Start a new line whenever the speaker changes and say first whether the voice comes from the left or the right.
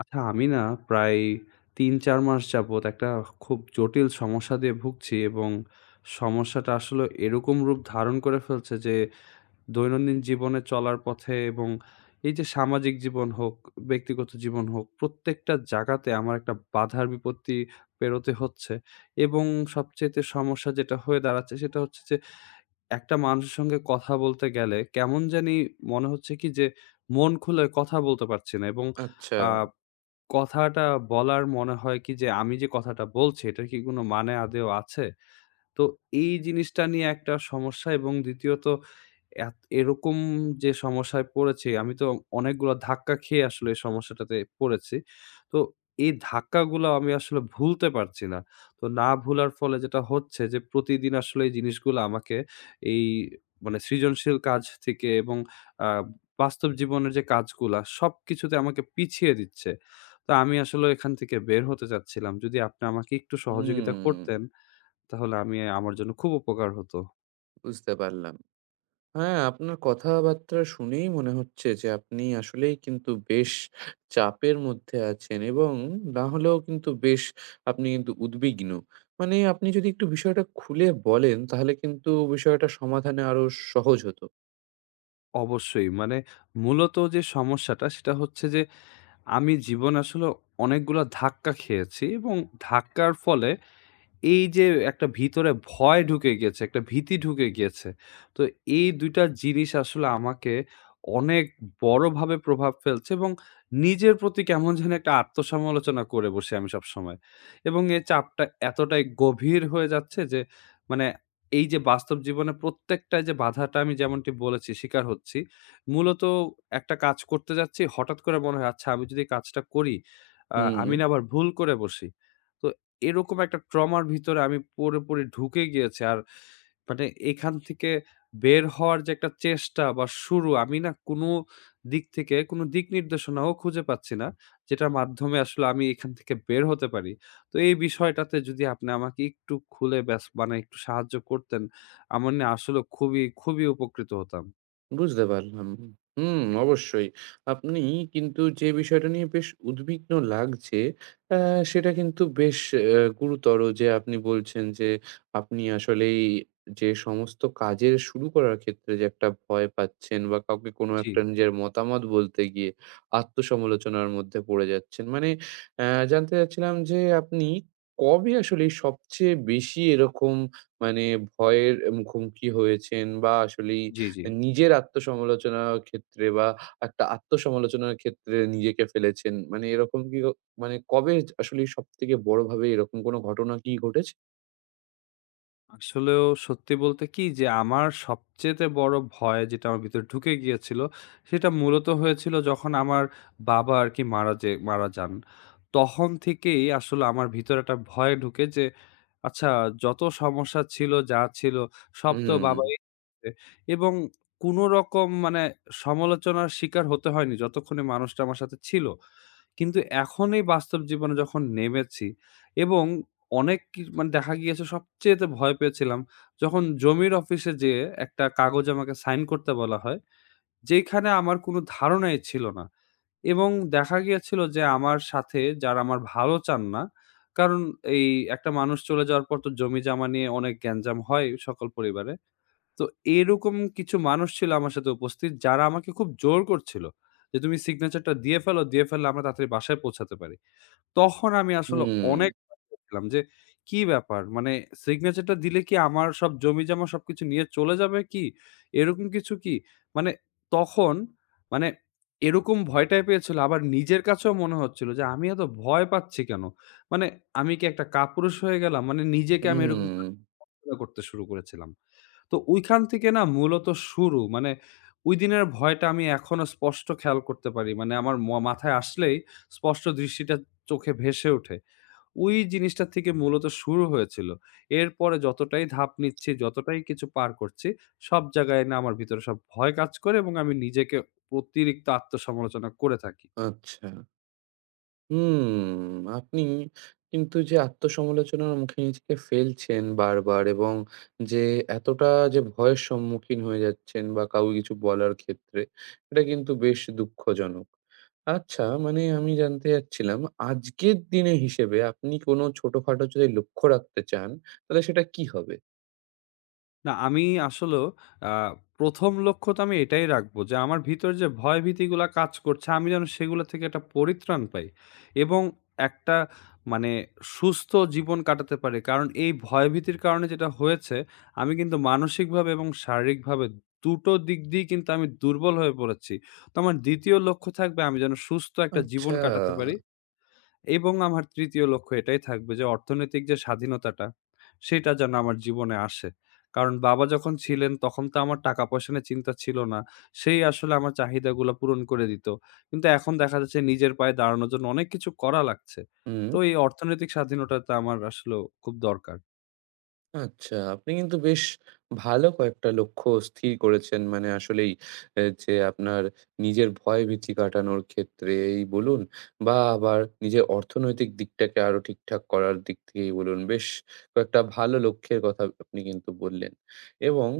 left: আচ্ছা আমি না প্রায় ৩-৪ মাস যাবৎ একটা খুব জটিল সমস্যা দিয়ে ভুগছি, এবং সমস্যাটা আসলে এরকম রূপ ধারণ করে ফেলছে যে দৈনন্দিন জীবনে চলার পথে এবং এই যে সামাজিক জীবন হোক, ব্যক্তিগত জীবন হোক, প্রত্যেকটা জায়গাতে আমার একটা বাধার বিপত্তি পেরোতে হচ্ছে। এবং সবচাইতে সমস্যা যেটা হয়ে দাঁড়াচ্ছে সেটা হচ্ছে যে একটা মানুষের সঙ্গে কথা বলতে গেলে কেমন জানি মনে হচ্ছে কি যে মন খুলে কথা বলতে পারছি না। এবং
right: আচ্ছা,
left: আ কথাটা বলার মনে হয় কি যে, আমি যে কথাটা বলছি এটার কি কোনো মানে আদৌ আছে? তো এই জিনিসটা নিয়ে একটা সমস্যা, এবং দ্বিতীয়ত এত এরকম যে সমস্যায় পড়েছি, আমি তো অনেকগুলা ধাক্কা খেয়ে আসলে এই সমস্যাটাতে পড়েছি। তো এই ধাক্কাগুলো আমি আসলে ভুলতে পারছি না। তো না ভুলার ফলে যেটা হচ্ছে যে প্রতিদিন আসলে এই জিনিসগুলো আমাকে এই মানে সৃজনশীল কাজ থেকে এবং আ বাস্তব জীবনের যে কাজগুলা সবকিছুতে আমাকে পিছিয়ে দিচ্ছে। তো আমি আসলে এখান থেকে বের হতে চাচ্ছিলাম। যদি আপনি আমাকে একটু সহযোগিতা
right: হুম,
left: করতেন, তাহলে আমি আমার জন্য খুব উপকার হতো।
right: বুঝতে পারলাম। হ্যাঁ, আপনার কথাবার্তা শুনেই মনে হচ্ছে যে আপনি আসলেই কিন্তু বেশ চাপের মধ্যে আছেন এবং না হলেও কিন্তু বেশ আপনি কিন্তু উদ্বিগ্ন। মানে আপনি যদি একটু বিষয়টা খুলে বলেন তাহলে কিন্তু বিষয়টা সমাধানে আরো সহজ হতো।
left: অবশ্যই। মানে মূলত যে সমস্যাটা সেটা হচ্ছে যে আমি জীবনে আসলে অনেকগুলা ধাক্কা খেয়েছি, এবং ধাক্কার ফলে এই যে একটা ভিতরে ভয় ঢুকে গিয়েছে, একটা ভীতি ঢুকে গিয়েছে। তো এই ২ টা জিনিস আসলে আমাকে অনেক বড়ভাবে প্রভাব ফেলছে, এবং নিজের প্রতি কেমন যেন একটা আত্মসমালোচনা করে বসি আমি সবসময়। এবং এই চাপটা এতটাই গভীর হয়ে যাচ্ছে যে মানে এই যে বাস্তব জীবনে প্রত্যেকটা যে বাধাটা আমি যেমনটি বলেছি শিকার হচ্ছি। মূলত একটা কাজ করতে যাচ্ছি হঠাৎ করে মনে হয় আচ্ছা আমি যদি কাজটা করি,
right: হুম।
left: আমি না আবার ভুল করে বসি। তো এরকম একটা ট্রমার ভিতরে আমি পুরোপুরি ঢুকে গিয়েছি। আর মানে এখান থেকে বের হওয়ার যে একটা চেষ্টা বা শুরু আমি না কোনো দিক থেকে কোনো দিক নির্দেশনাও খুঁজে পাচ্ছি না। যেটার মাধ্যমে আসলে আমি এখান থেকে বের হতে পারি। তো এই বিষয়টাতে যদি আপনি আমাকে একটু খুলে ব্যাস মানে একটু সাহায্য করতেন, আমার না আসলে খুবই, খুবই উপকৃত হতাম।
right: বুঝতে পারলাম। হুম, অবশ্যই। আপনি কিন্তু যে বিষয়টা নিয়ে বেশ উদ্বিগ্ন লাগছে, অ্যা সেটা কিন্তু বেশ গুরুতর যে আপনি বলছেন যে আপনি আসলেই যে সমস্ত কাজের শুরু করার ক্ষেত্রে যে একটা ভয় পাচ্ছেন বা কাউকে কোনো
left: জি,
right: একটা নিজের মতামত বলতে গিয়ে আত্মসমালোচনার মধ্যে পড়ে যাচ্ছেন। মানে জানতে চাচ্ছিলাম যে আপনি কবে আসলে সবচেয়ে বেশি এরকম মানে ভয়ের মুখোমুখি হয়েছেন বা আসলেই
left: জি।
right: নিজের আত্মসমালোচনার ক্ষেত্রে বা একটা আত্মসমালোচনার ক্ষেত্রে নিজেকে ফেলেছেন। মানে এরকম কি ও মানে কবে আসলে সবথেকে বড়ভাবে এরকম কোনো ঘটনা কি ঘটেছে?
left: আসলেও সত্যি বলতে কি যে আমার সবচেয়েতে বড় ভয় যেটা আমার ভিতরে ঢুকে গিয়েছিল সেটা মূলত হয়েছিল যখন আমার বাবা আর কি মারা যান। তখন থেকেই আসলে আমার ভিতরে একটা ভয় ঢুকে যে আচ্ছা যত সমস্যা ছিল যা ছিল সব তো
right: হুম,
left: বাবাই করেছে। এবং কোনো রকম মানে সমালোচনার শিকার হতে হয়নি যতক্ষণে মানুষটা আমার সাথে ছিল। কিন্তু এখন এই বাস্তব জীবনে যখন নেমেছি, এবং অনেক কি মানে দেখা গিয়েছে সবচেয়েতে ভয় পেয়েছিলাম যখন জমির অফিসে যেয়ে একটা কাগজ আমাকে সাইন করতে বলা হয়, যেইখানে আমার কোনো ধারণাই ছিল না। এবং দেখা গিয়েছিল যে আমার সাথে যারা আমার ভালো চান না, কারণ এই একটা মানুষ চলে যাওয়ার পর তো জমি-জমা নিয়ে অনেক গ্যাঞ্জাম হয় সকল পরিবারে। তো এরকম কিছু মানুষ ছিল আমার সাথে উপস্থিত যারা আমাকে খুব জোর করছিল যে, "তুমি সিগনেচারটা দিয়ে ফেলো, দিয়ে ফেললে আমরা তাড়াতাড়ি বাসায় পৌঁছাতে পারি।" তখন আমি আসলে
right: হুম,
left: অনেক ছিলাম যে কি ব্যাপার? মানে সিগনেচারটা দিলে কি আমার সব জমিজমা সবকিছু নিয়ে চলে যাবে কি? এরকম কিছু কি? মানে তখন মানে এরকম ভয়টাই পেয়েছিল, আবার নিজের কাছেও মনে হচ্ছিল যে আমি এত ভয় পাচ্ছি কেন? মানে আমি কি একটা কাপুরুষ হয়ে গেলাম? মানে নিজেকে আমি এরকম
right: হুম,
left: করতে শুরু করেছিলাম। তো ওইখান থেকে না মূলত শুরু। মানে ওইদিনের ভয়টা আমি এখনো স্পষ্ট খেয়াল করতে পারি। মানে আমার মাথায় আসলেই স্পষ্ট দৃষ্টিটা চোখে ভেসে ওঠে। ওই জিনিসটা থেকে মূলত শুরু হয়েছিল। এরপরে যতটাই ধাপ নিচ্ছি, যতটাই কিছু পার করছি, সব জায়গায় না আমার ভিতরে সব ভয় কাজ করে, এবং আমি নিজেকে অতিরিক্ত আত্মসমালোচনা করে থাকি।
right: আচ্ছা। হুম, আপনি কিন্তু যে আত্মসমালোচনার মুখে নিজেকে ফেলছেন বারবার এবং যে এতটা যে ভয়ের সম্মুখীন হয়ে যাচ্ছেন বা কাউকে কিছু বলার ক্ষেত্রে, এটা কিন্তু বেশ দুঃখজনক। আচ্ছা, মানে আমি জানতে চাচ্ছিলাম আজকের দিনে হিসেবে আপনি কোনো ছোটখাটো যদি লক্ষ্য রাখতে চান, তাহলে সেটা কি হবে?
left: না আমি আসলেও আ ১ম লক্ষ্য তো আমি এটাই রাখবো যে, আমার ভিতর যে ভয়-ভীতিগুলা কাজ করছে, আমি যেন সেগুলা থেকে একটা পরিত্রাণ পাই, এবং একটা মানে সুস্থ জীবন কাটাতে পারি। কারণ এই ভয়-ভীতির কারণে যেটা হয়েছে, আমি কিন্তু মানসিকভাবে এবং শারীরিকভাবে দুটো দিক দিয়েই কিন্তু আমি দুর্বল হয়ে পড়েছি। তো আমার ২য় লক্ষ্য থাকবে আমি যেন সুস্থ একটা জীবন
right: আচ্ছা,
left: কাটাতে পারি। এবং আমার ৩য় লক্ষ্য এটাই থাকবে যে অর্থনৈতিক যে স্বাধীনতাটা, সেটা যেন আমার জীবনে আসে। কারণ বাবা যখন ছিলেন তখন তো আমার টাকা-পয়সা নিয়ে চিন্তা ছিল না। সেই আসলে আমার চাহিদাগুলা পূরণ করে দিত। কিন্তু এখন দেখা যাচ্ছে নিজের পায়ে দাঁড়ানোর জন্য অনেক কিছু করা লাগছে।
right: হুম।
left: তো এই অর্থনৈতিক স্বাধীনতাটা আমার আসলেও খুব দরকার।
right: আচ্ছা, আপনি কিন্তু বেশ ভালো কয়েকটা লক্ষ্য স্থির করেছেন। মানে আসলেই এ যে আপনার নিজের ভয়-ভীতি কাটানোর ক্ষেত্রেই বলুন বা আবার নিজের অর্থনৈতিক দিকটাকে আরো ঠিকঠাক করার দিক থেকেই বলুন, বেশ কয়েকটা ভালো লক্ষ্যের কথা আপনি কিন্তু বললেন। এবং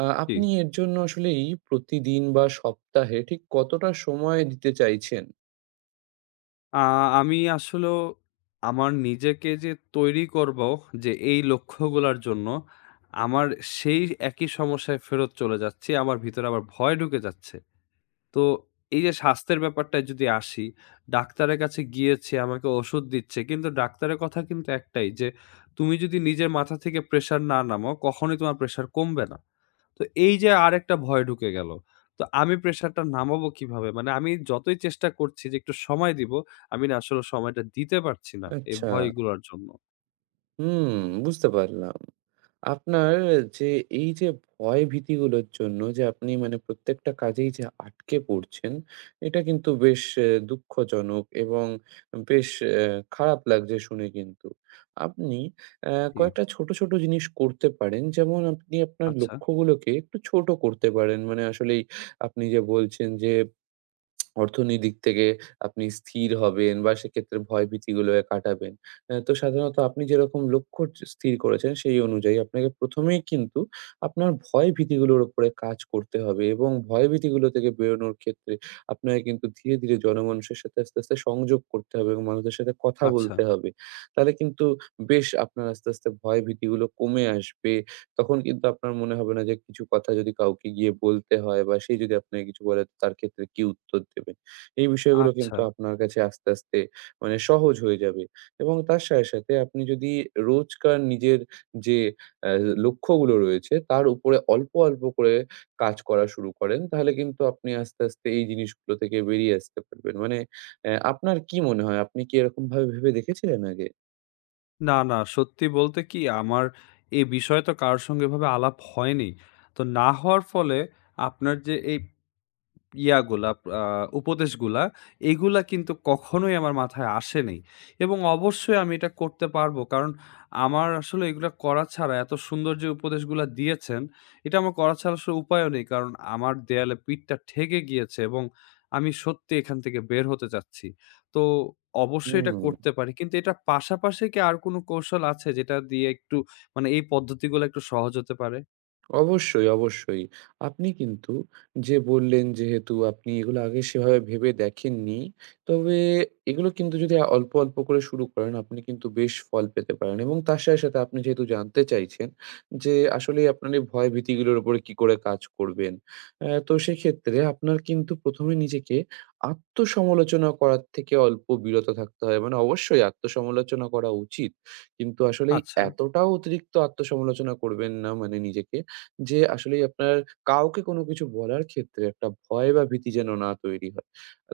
left: জি।
right: আপনি এর জন্য আসলেই প্রতিদিন বা সপ্তাহে ঠিক কতটা সময় দিতে চাইছেন?
left: আ আমি আসলেও আমার নিজেকে যে তৈরি করব যে এই লক্ষ্যগুলার জন্য, আমার সেই একই সমস্যায় ফেরত চলে যাচ্ছি। আমার ভিতরে আবার ভয় ঢুকে যাচ্ছে। তো এই যে স্বাস্থ্যের ব্যাপারটায় যদি আসি, ডাক্তারের কাছে গিয়েছি, আমাকে ওষুধ দিচ্ছে। কিন্তু ডাক্তারের কথা কিন্তু একটাই যে, "তুমি যদি নিজের মাথা থেকে প্রেশার না নামাও, কখনোই তোমার প্রেশার কমবে না।" তো এই যে আরেকটা ভয় ঢুকে গেল। তো আমি প্রেশারটা নামাবো কিভাবে? মানে আমি যতই চেষ্টা করছি যে একটু সময় দিব, আমি না আসলে সময়টা দিতে পারছি না এই
right: আচ্ছা।
left: ভয়গুলোর জন্য।
right: হুম, বুঝতে পারলাম। আপনার যে এই যে ভয় ভীতিগুলোর জন্য যে আপনি মানে প্রত্যেকটা কাজেই যে আটকে পড়ছেন, এটা কিন্তু বেশ দুঃখজনক এবং বেশ এ খারাপ লাগছে শুনে কিন্তু। আপনি অ্যা
left: জি।
right: কয়েকটা ছোট, ছোট জিনিস করতে পারেন। যেমন আপনি আপনার
left: আচ্ছা,
right: লক্ষ্যগুলোকে একটু ছোট করতে পারেন। মানে আসলেই আপনি যে বলছেন যে অর্থনীতির দিক থেকে আপনি স্থির হবেন বা সেক্ষেত্রে ভয়-ভীতিগুলোকে কাটাবেন। তো সাধারণত আপনি যেরকম লক্ষ্য স্থির করেছেন সেই অনুযায়ী আপনাকে ১ম এই কিন্তু আপনার ভয়-ভীতিগুলোর উপরে কাজ করতে হবে এবং ভয়-ভীতিগুলো থেকে বেরোনোর ক্ষেত্রে আপনাকে কিন্তু ধীরে, ধীরে জনমানুষের সাথে আস্তে, আস্তে সংযোগ করতে হবে এবং মানুষদের সাথে কথা
left: আচ্ছা,
right: বলতে হবে। তাহলে কিন্তু বেশ আপনার আস্তে, আস্তে ভয়-ভীতিগুলো কমে আসবে তখন কিন্তু আপনার মনে হবে না যে কিছু কথা যদি কাউকে গিয়ে বলতে হয় বা সে যদি আপনাকে কিছু বলে তো তার ক্ষেত্রে কি উত্তর দেবেন। এই বিষয়গুলো
left: আচ্ছা।
right: কিন্তু আপনার কাছে আস্তে, আস্তে মানে সহজ হয়ে যাবে এবং তার সাথে, সাথে আপনি যদি রোজকার নিজের যে অ্যা লক্ষ্যগুলো রয়েছে তার উপরে অল্প, অল্প করে কাজ করা শুরু করেন তাহলে কিন্তু আপনি আস্তে, আস্তে এই জিনিসগুলো থেকে বেরিয়ে আসতে পারবেন। মানে আপনার কি মনে হয়? আপনি কি এরকমভাবে ভেবে দেখেছিলেন আগে?
left: না, না সত্যি বলতে কি আমার এই বিষয়ে তো কারো সঙ্গে এভাবে আলাপ হয়নি। তো না হওয়ার ফলে আপনার যে এই ইয়াগুলা আ উপদেশগুলা, এগুলা কিন্তু কখনোই আমার মাথায় আসে নাই। এবং অবশ্যই আমি এটা করতে পারবো। কারণ আমার আসলে এগুলা করা ছাড়া এত সুন্দর যে উপদেশগুলা দিয়েছেন, এটা আমার করা ছাড়া আসলে উপায়ও নেই। কারণ আমার দেয়ালে পিঠটা ঠেকে গিয়েছে, এবং আমি সত্যি এখান থেকে বের হতে চাচ্ছি। তো অবশ্যই এটা
right: হুম।
left: করতে পারি। কিন্তু এটার পাশাপাশি কি আর কোনো কৌশল আছে যেটা দিয়ে একটু মানে এই পদ্ধতিগুলা একটু সহজ হতে পারে?
right: অবশ্যই, অবশ্যই। আপনি কিন্তু যে বললেন যেহেতু আপনি এগুলো আগে সেভাবে ভেবে দেখেননি। তবে এগুলো কিন্তু যদি অল্প, অল্প করে শুরু করেন আপনি কিন্তু বেশ ফল পেতে পারেন এবং তার সাথে, সাথে আপনি যেহেতু জানতে চাইছেন যে আসলেই আপনার এই ভয় ভীতিগুলোর উপরে কি করে কাজ করবেন। তো সেক্ষেত্রে আপনার কিন্তু ১ম এ নিজেকে আত্মসমালোচনা করার থেকে অল্প বিরত থাকতে হয়। মানে অবশ্যই আত্মসমালোচনা করা উচিত। কিন্তু আসলেই
left: আচ্ছা,
right: এতটাও অতিরিক্ত আত্মসমালোচনা করবেন না মানে নিজেকে যে আসলেই আপনার কাউকে কোনো কিছু বলার ক্ষেত্রে একটা ভয় বা ভীতি যেন না তৈরি হয়।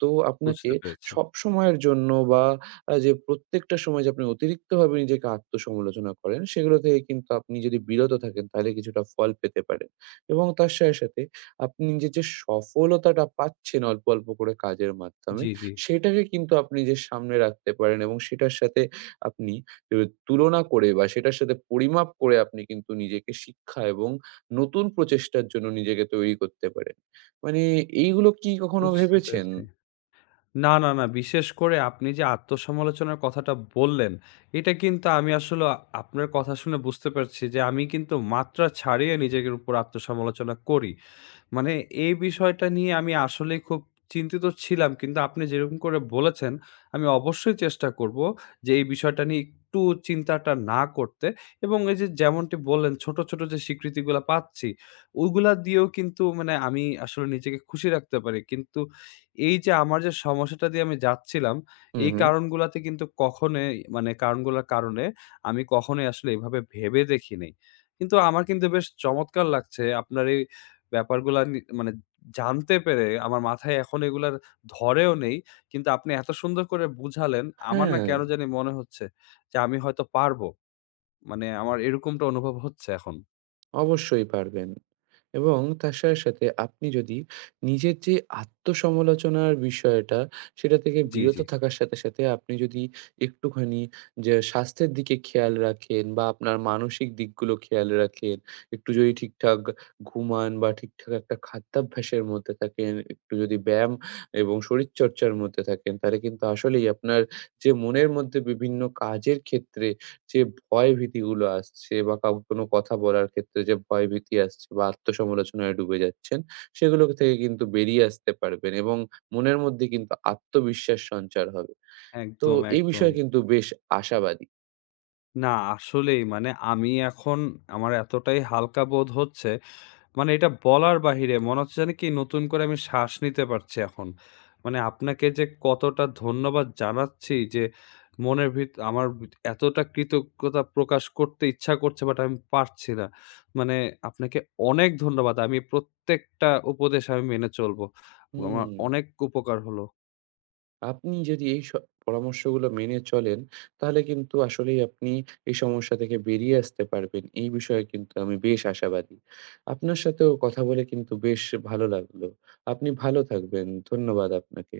right: তো আপনাকে
left: বুঝতে পেরেছি।
right: সবসময়ের জন্য বা যে প্রত্যেকটা সময় যে আপনি অতিরিক্তভাবে নিজেকে আত্মসমালোচনা করেন, সেগুলো থেকে কিন্তু আপনি যদি বিরত থাকেন তাহলে কিছুটা ফল পেতে পারেন। এবং তার সাথে, সাথে আপনি নিজের যে সফলতাটা পাচ্ছেন অল্প, অল্প করে কাজের মাধ্যমে,
left: জি, জি,
right: সেটাকে কিন্তু আপনি নিজের সামনে রাখতে পারেন এবং সেটার সাথে আপনি এ তুলনা করে বা সেটার সাথে পরিমাপ করে আপনি কিন্তু নিজেকে শিক্ষা এবং নতুন প্রচেষ্টার জন্য নিজেকে তৈরি করতে পারেন। মানে এইগুলো কি কখনো
left: বুঝতে
right: ভেবেছেন?
left: পেরেছি। না, না, না। বিশেষ করে আপনি যে আত্মসমালোচনার কথাটা বললেন, এটা কিন্তু আমি আসলে আপনার কথা শুনে বুঝতে পারছি যে আমি কিন্তু মাত্রা ছাড়িয়ে নিজের উপর আত্মসমালোচনা করি। মানে এই বিষয়টা নিয়ে আমি আসলেই খুব চিন্তিত ছিলাম। কিন্তু আপনি যেরকম করে বলেছেন, আমি অবশ্যই চেষ্টা করব যে এই বিষয়টা নিয়ে একটু চিন্তাটা না করতে, এবং এই যে যেমনটি বললেন ছোট, ছোট যে স্বীকৃতিগুলা পাচ্ছি, ওগুলা দিয়েও কিন্তু মানে আমি আসলে নিজেকে খুশি রাখতে পারি। কিন্তু এই যে আমার যে সমস্যাটা দিয়ে আমি যাচ্ছিলাম,
right: হু,
left: এই
right: হু।
left: কারণগুলাতে কিন্তু কখনোই মানে কারণগুলার কারণে আমি কখনোই আসলে এভাবে ভেবে দেখি নাই। কিন্তু আমার কিন্তু বেশ চমৎকার লাগছে আপনার এই ব্যাপারগুলা মানে জানতে পেরে আমার মাথায় এখন এগুলার ধরেও নেই। কিন্তু আপনি এত সুন্দর করে বুঝালেন, আমার না
right: হ্যাঁ।
left: কেন জানি মনে হচ্ছে যে আমি হয়তো পারব। মানে আমার এরকমটা অনুভব হচ্ছে এখন।
right: অবশ্যই পারবেন। এবং তার সাথে, সাথে আপনি যদি নিজের যে আত্মসমালোচনার বিষয়টা, সেটা থেকে
left: জি,
right: বিরত
left: জি।
right: থাকার সাথে, সাথে আপনি যদি একটুখানি যে স্বাস্থ্যের দিকে খেয়াল রাখেন বা আপনার মানসিক দিকগুলো খেয়াল রাখেন, একটু যদি ঠিকঠাক ঘুমান বা ঠিকঠাক একটা খাদ্যাভ্যাসের মধ্যে থাকেন, একটু যদি ব্যায়াম এবং শরীরচর্চার মধ্যে থাকেন, তাহলে কিন্তু আসলেই আপনার যে মনের মধ্যে বিভিন্ন কাজের ক্ষেত্রে যে ভয়-ভীতিগুলো আসছে বা কাউকে কোনো কথা বলার ক্ষেত্রে যে ভয়-ভীতি আসছে বা আত্মসমালোচনায় ডুবে যাচ্ছেন, সেগুলো থেকে কিন্তু বেরিয়ে আসতে পারবেন এবং মনের মধ্যে কিন্তু আত্মবিশ্বাস সঞ্চার হবে। তো
left: একদম,
right: এই
left: একদম।
right: বিষয়ে কিন্তু বেশ আশাবাদী।
left: না আসলেই মানে আমি এখন আমার এতটাই হালকা বোধ হচ্ছে মানে এটা বলার বাহিরে মনে হচ্ছে যেন কি নতুন করে আমি শ্বাস নিতে পারছি এখন। মানে আপনাকে যে কতটা ধন্যবাদ জানাচ্ছি যে মনের ভিত আমার ভিত এতটা কৃতজ্ঞতা প্রকাশ করতে ইচ্ছা করছে বাট আমি পারছি না। মানে আপনাকে অনেক ধন্যবাদ। আমি প্রত্যেকটা উপদেশ আমি মেনে চলবো। আমার
right: হুম,
left: অনেক উপকার হলো।
right: আপনি যদি এই পরামর্শগুলো মেনে চলেন, তাহলে কিন্তু আসলেই আপনি এই সমস্যা থেকে বেরিয়ে আসতে পারবেন। এই বিষয়ে কিন্তু আমি বেশ আশাবাদী। আপনার সাথেও কথা বলে কিন্তু বেশ ভালো লাগলো। আপনি ভালো থাকবেন। ধন্যবাদ আপনাকে।